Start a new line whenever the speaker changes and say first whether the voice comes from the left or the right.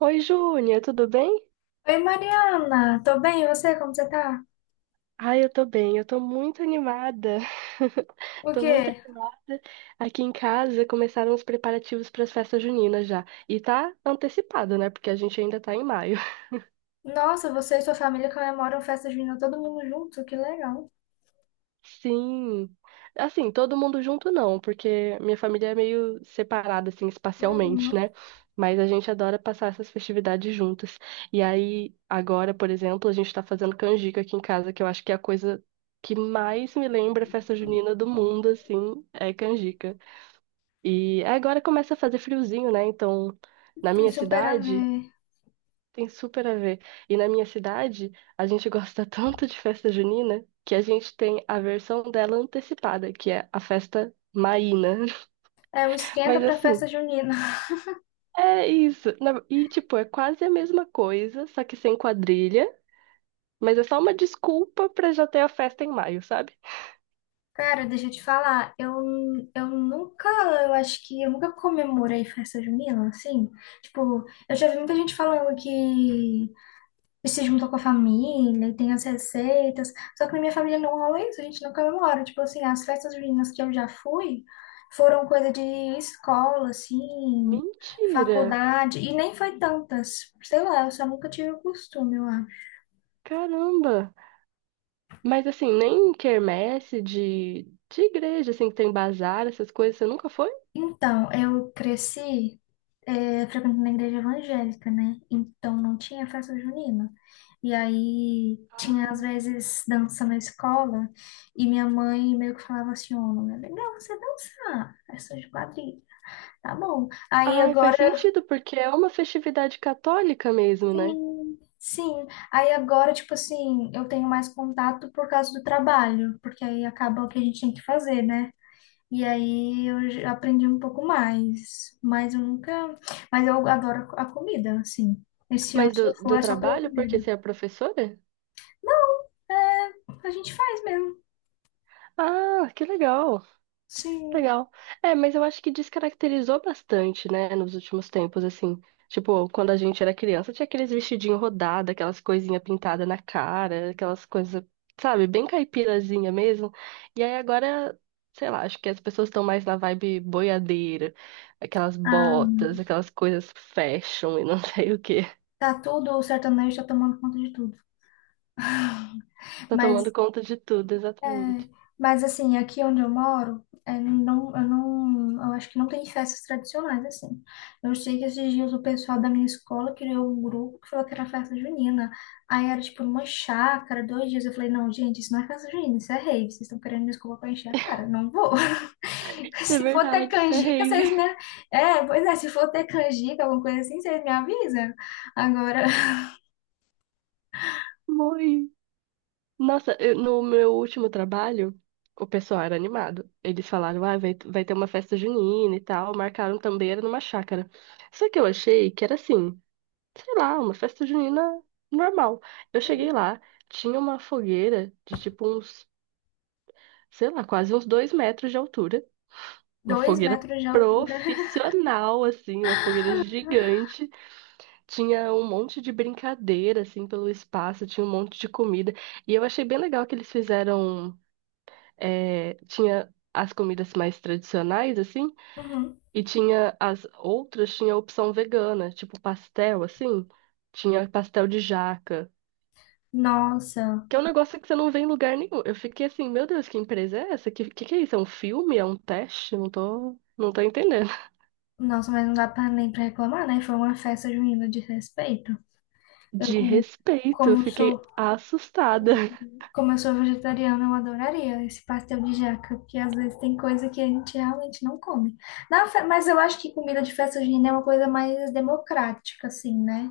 right: Oi, Júnia, tudo bem?
left: Oi, Mariana, tô bem, e você? Como você tá?
right: Ai, eu tô muito animada.
left: O
right: Tô muito
left: quê?
right: animada. Aqui em casa começaram os preparativos para as festas juninas já. E tá antecipado, né? Porque a gente ainda tá em maio.
left: Nossa, você e sua família comemoram festa junina todo mundo junto, que legal.
right: Sim. Assim, todo mundo junto não, porque minha família é meio separada, assim, espacialmente,
left: Uhum,
right: né? Mas a gente adora passar essas festividades juntas. E aí, agora, por exemplo, a gente tá fazendo canjica aqui em casa, que eu acho que é a coisa que mais me lembra a festa junina do mundo, assim, é canjica. E agora começa a fazer friozinho, né? Então, na
left: tem
right: minha
left: super a
right: cidade.
left: ver.
right: Tem super a ver. E na minha cidade, a gente gosta tanto de festa junina que a gente tem a versão dela antecipada, que é a festa maína.
left: É o esquenta
right: Mas
left: pra
right: assim,
left: festa junina.
right: é isso. E tipo, é quase a mesma coisa, só que sem quadrilha, mas é só uma desculpa pra já ter a festa em maio, sabe?
left: Cara, deixa eu te falar, eu nunca, eu acho que eu nunca comemorei festa junina, assim. Tipo, eu já vi muita gente falando que e se juntou com a família e tem as receitas. Só que na minha família não rola isso, a gente não comemora. Tipo assim, as festas juninas que eu já fui foram coisa de escola, assim,
right: Mentira!
left: faculdade, e nem foi tantas. Sei lá, eu só nunca tive o costume, lá.
right: Caramba! Mas assim, nem quermesse de igreja, assim, que tem bazar, essas coisas, você nunca foi?
left: Então, eu cresci frequentando a igreja evangélica, né? Então não tinha festa junina. E aí tinha às
right: Ah.
left: vezes dança na escola e minha mãe meio que falava assim, ô, não é legal você dançar, é só de quadrilha, tá bom. Aí
right: Ai, faz
left: agora,
right: sentido, porque é uma festividade católica mesmo, né?
left: sim, sim. Aí agora, tipo assim, eu tenho mais contato por causa do trabalho, porque aí acaba o que a gente tem que fazer, né? E aí eu já aprendi um pouco mais, mas eu nunca, mas eu adoro a comida, assim. Esse ano,
right: Mas
left: se eu
right: do,
left: for,
right: do
left: é só pela
right: trabalho, porque
left: comida.
right: você é professora?
left: Não, é, a gente faz mesmo.
right: Ah, que legal, que
left: Sim.
right: legal. É, mas eu acho que descaracterizou bastante, né, nos últimos tempos, assim. Tipo, quando a gente era criança, tinha aqueles vestidinhos rodados, aquelas coisinhas pintadas na cara, aquelas coisas, sabe, bem caipirazinha mesmo. E aí agora, sei lá, acho que as pessoas estão mais na vibe boiadeira, aquelas
left: Ah,
right: botas, aquelas coisas fashion e não sei o quê.
left: tá tudo, o sertanejo tá tomando conta de tudo.
right: Tô tomando
left: Mas
right: conta de tudo,
left: é,
right: exatamente.
left: mas assim, aqui onde eu moro, é, não, eu acho que não tem festas tradicionais, assim. Eu sei que esses dias o pessoal da minha escola criou um grupo que falou que era festa junina. Aí era tipo uma chácara, dois dias. Eu falei, não, gente, isso não é festa junina, isso é rave. Vocês estão querendo me desculpa pra encher a cara. Não vou.
right: Isso é
left: Se for ter
right: verdade, isso é
left: canjica,
right: rave.
left: vocês me... É, pois é, se for ter canjica, alguma coisa assim, vocês me avisam. Agora,
right: Morri. Nossa, no meu último trabalho, o pessoal era animado. Eles falaram, ah, vai ter uma festa junina e tal. Marcaram também, era numa chácara. Só que eu achei que era assim, sei lá, uma festa junina normal. Eu cheguei lá, tinha uma fogueira de tipo uns, sei lá, quase uns dois metros de altura. Uma
left: dois
right: fogueira
left: metros de altura.
right: profissional, assim, uma fogueira gigante. Tinha um monte de brincadeira, assim, pelo espaço, tinha um monte de comida. E eu achei bem legal que eles fizeram. É, tinha as comidas mais tradicionais, assim,
left: Uhum.
right: e tinha as outras, tinha a opção vegana, tipo pastel, assim. Tinha pastel de jaca,
left: Nossa,
right: que é um negócio que você não vê em lugar nenhum. Eu fiquei assim, meu Deus, que empresa é essa? Que que é isso? É um filme? É um teste? Não tô entendendo.
left: Nossa, mas não dá pra nem pra reclamar, né? Foi uma festa junina de respeito. Eu,
right: De
left: com-
right: respeito, eu
left: como
right: fiquei
left: sou,
right: assustada.
left: como eu sou vegetariana, eu adoraria esse pastel de jaca, porque às vezes tem coisa que a gente realmente não come. Na fe- mas eu acho que comida de festa junina é uma coisa mais democrática, assim, né?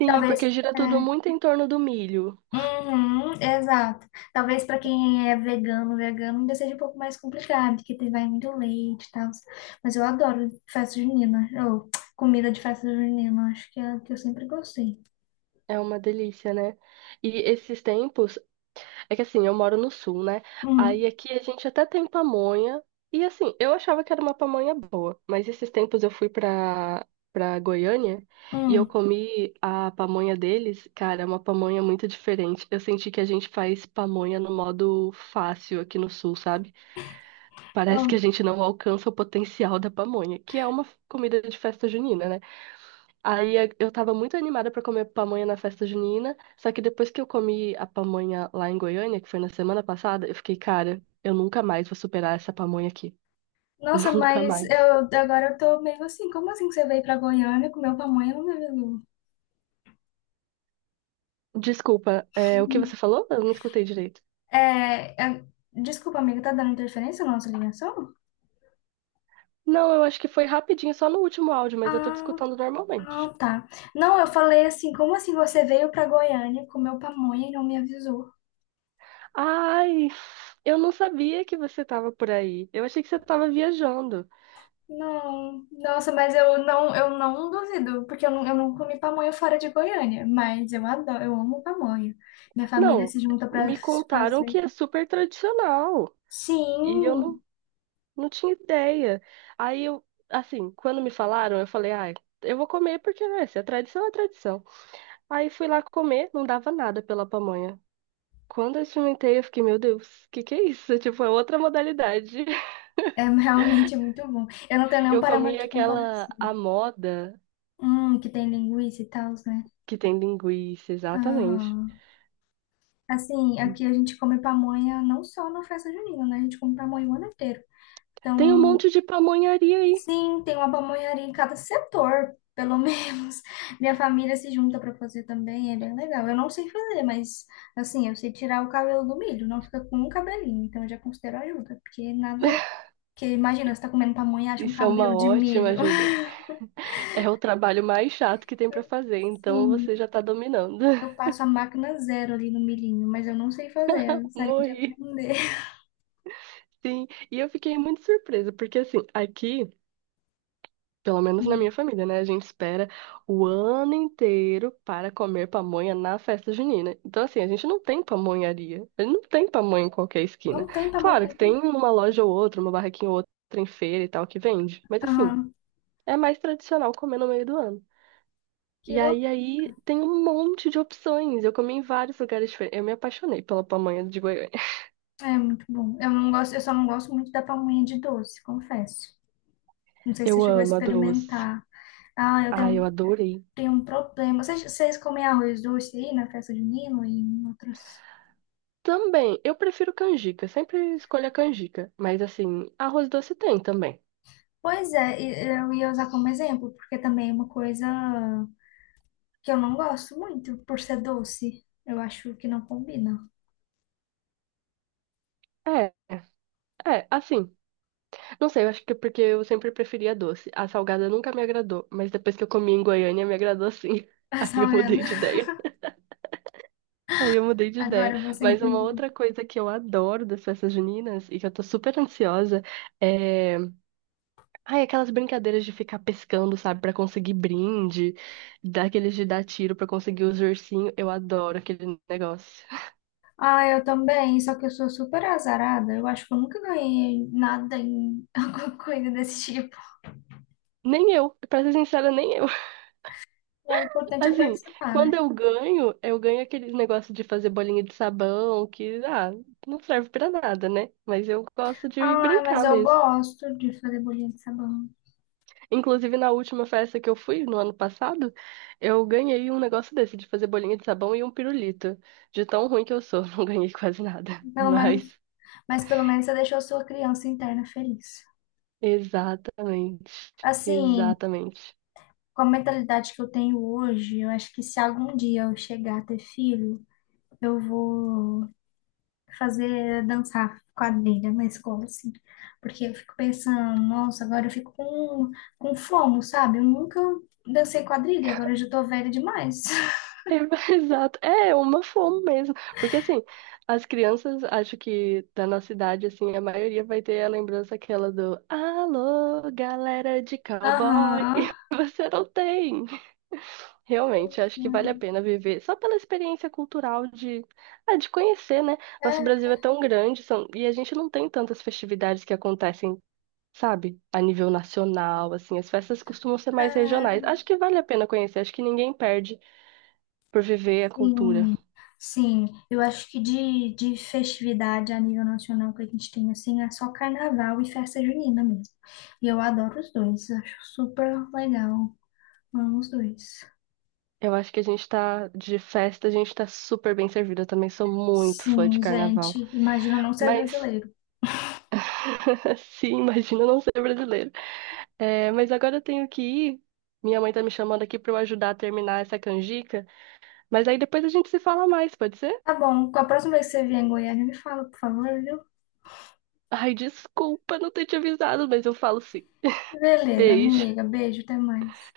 right: Sim,
left: Talvez.
right: porque gira
left: É,
right: tudo muito em torno do milho.
left: uhum, exato. Talvez para quem é vegano, vegano ainda seja um pouco mais complicado, porque tem vai muito leite e tal. Mas eu adoro festa junina, ou comida de festa junina, acho que é a que eu sempre gostei.
right: É uma delícia, né? E esses tempos, é que assim, eu moro no sul, né?
left: Uhum,
right: Aí aqui a gente até tem pamonha. E assim, eu achava que era uma pamonha boa, mas esses tempos eu fui pra Goiânia e eu
left: uhum.
right: comi a pamonha deles. Cara, é uma pamonha muito diferente. Eu senti que a gente faz pamonha no modo fácil aqui no sul, sabe? Parece que
left: Oh,
right: a gente não alcança o potencial da pamonha, que é uma comida de festa junina, né? Aí eu tava muito animada pra comer pamonha na festa junina, só que depois que eu comi a pamonha lá em Goiânia, que foi na semana passada, eu fiquei, cara, eu nunca mais vou superar essa pamonha aqui.
left: nossa,
right: Nunca
left: mas
right: mais.
left: eu agora eu tô meio assim, como assim que você veio pra Goiânia e comeu pamonha no meu...
right: Desculpa, o que
left: Uhum.
right: você falou? Eu não escutei direito.
left: É, é, desculpa, amiga, tá dando interferência na nossa ligação?
right: Não, eu acho que foi rapidinho, só no último áudio, mas eu tô te
left: Ah,
right: escutando
left: ah,
right: normalmente.
left: tá. Não, eu falei assim, como assim você veio pra Goiânia, comeu pamonha e não me avisou?
right: Ai, eu não sabia que você tava por aí. Eu achei que você tava viajando.
left: Não, nossa, mas eu não duvido, porque eu não comi pamonha fora de Goiânia, mas eu adoro, eu amo pamonha. Minha família
right: Não,
left: se junta pra
right: me contaram
left: fazer.
right: que é super tradicional. E eu não
left: Sim,
right: Não tinha ideia. Aí eu, assim, quando me falaram, eu falei, ai, eu vou comer porque, né, se é tradição, é tradição. Aí fui lá comer, não dava nada pela pamonha. Quando eu experimentei, eu fiquei, meu Deus, o que que é isso? Tipo, é outra modalidade.
left: é realmente muito bom. Eu não tenho nenhum
right: Eu comi
left: parâmetro de
right: aquela,
left: comparação.
right: a moda
left: Que tem linguiça e tal, né?
right: que tem linguiça, exatamente.
left: Aham. Assim, aqui a gente come pamonha não só na festa junina, né? A gente come pamonha o ano inteiro.
right: Tem um
left: Então,
right: monte de pamonharia aí.
left: sim, tem uma pamonharia em cada setor, pelo menos. Minha família se junta para fazer também, é bem legal. Eu não sei fazer, mas assim, eu sei tirar o cabelo do milho, não fica com um cabelinho, então eu já considero ajuda, porque nada. Porque imagina, você tá comendo pamonha e acha um
right: Isso é uma
left: cabelo de
right: ótima
left: milho.
right: ajuda. É o trabalho mais chato que tem pra fazer, então
left: Sim,
right: você já tá dominando.
left: eu passo a máquina zero ali no milhinho, mas eu não sei fazer, eu gostaria de
right: Morri.
left: aprender.
right: Sim, e eu fiquei muito surpresa, porque assim, aqui, pelo menos na minha
left: Hum.
right: família, né, a gente espera o ano inteiro para comer pamonha na festa junina. Então, assim, a gente não tem pamonharia, a gente não tem pamonha em qualquer esquina.
left: Não tem
right: Claro que tem
left: pamonharia.
right: uma loja ou outra, uma barraquinha ou outra em feira e tal que vende, mas assim,
left: Aham,
right: é mais tradicional comer no meio do ano.
left: que
right: E aí,
left: louco.
right: aí tem um monte de opções. Eu comi em vários lugares diferentes. Eu me apaixonei pela pamonha de Goiânia.
left: É muito bom. Eu só não gosto muito da pamonha de doce, confesso. Não sei se você
right: Eu
left: chegou a
right: amo a doce.
left: experimentar. Ah,
right: Ai, eu adorei.
left: tenho um problema. Vocês comem arroz doce aí na festa junina e em outros?
right: Também, eu prefiro canjica, sempre escolho a canjica. Mas assim, arroz doce tem também.
left: Pois é, e- eu ia usar como exemplo, porque também é uma coisa que eu não gosto muito, por ser doce. Eu acho que não combina.
right: É, assim. Não sei, eu acho que é porque eu sempre preferia doce. A salgada nunca me agradou, mas depois que eu comi em Goiânia me agradou sim. Aí
left: Tá
right: eu mudei
left: vendo?
right: de ideia. Aí eu mudei de ideia.
left: Agora você
right: Mas uma
left: entendeu.
right: outra coisa que eu adoro das festas juninas e que eu tô super ansiosa é. Ai, aquelas brincadeiras de ficar pescando, sabe, pra conseguir brinde, daqueles de dar tiro pra conseguir os ursinhos. Eu adoro aquele negócio.
left: Ah, eu também, só que eu sou super azarada. Eu acho que eu nunca ganhei nada em alguma coisa desse tipo.
right: Nem eu, pra ser sincera, nem eu.
left: Mas o importante é
right: Assim,
left: participar, né?
right: quando eu ganho aquele negócio de fazer bolinha de sabão, que, ah, não serve pra nada, né? Mas eu gosto de
left: Ai, mas
right: brincar
left: eu
right: mesmo.
left: gosto de fazer bolinha de sabão.
right: Inclusive, na última festa que eu fui, no ano passado, eu ganhei um negócio desse, de fazer bolinha de sabão e um pirulito. De tão ruim que eu sou, não ganhei quase nada.
left: Pelo menos,
right: Mas,
left: mas pelo menos você deixou sua criança interna feliz.
right: exatamente,
left: Assim,
right: exatamente.
left: com a mentalidade que eu tenho hoje, eu acho que se algum dia eu chegar a ter filho, eu vou fazer dançar quadrilha na escola, assim. Porque eu fico pensando, nossa, agora eu fico com fomo, sabe? Eu nunca dancei quadrilha, agora eu já tô velha demais.
right: Exato, é uma fome mesmo, porque assim, as crianças, acho que da nossa idade, assim, a maioria vai ter a lembrança aquela do Alô, galera de cowboy, e
left: Aham.
right: você não tem. Realmente, acho que vale a pena viver só pela experiência cultural de, ah, de conhecer, né? Nosso
left: É,
right: Brasil é tão grande, são... e a gente não tem tantas festividades que acontecem, sabe, a nível nacional, assim, as festas costumam ser mais
left: é.
right: regionais. Acho que vale a pena conhecer, acho que ninguém perde por viver a cultura.
left: Sim, sim. Eu acho que de festividade a nível nacional que a gente tem, assim, é só carnaval e festa junina mesmo. E eu adoro os dois, acho super legal. Amo os dois.
right: Eu acho que a gente tá de festa, a gente tá super bem servido. Eu também sou muito fã de
left: Sim,
right: carnaval.
left: gente, imagina não ser
right: Mas,
left: brasileiro.
right: sim, imagina eu não ser brasileiro. É, mas agora eu tenho que ir. Minha mãe tá me chamando aqui pra eu ajudar a terminar essa canjica. Mas aí depois a gente se fala mais, pode ser?
left: Tá bom, com a próxima vez que você vier em Goiânia, me fala, por favor, viu?
right: Ai, desculpa não ter te avisado, mas eu falo sim.
left: Beleza,
right: Beijo.
left: amiga, beijo, até mais.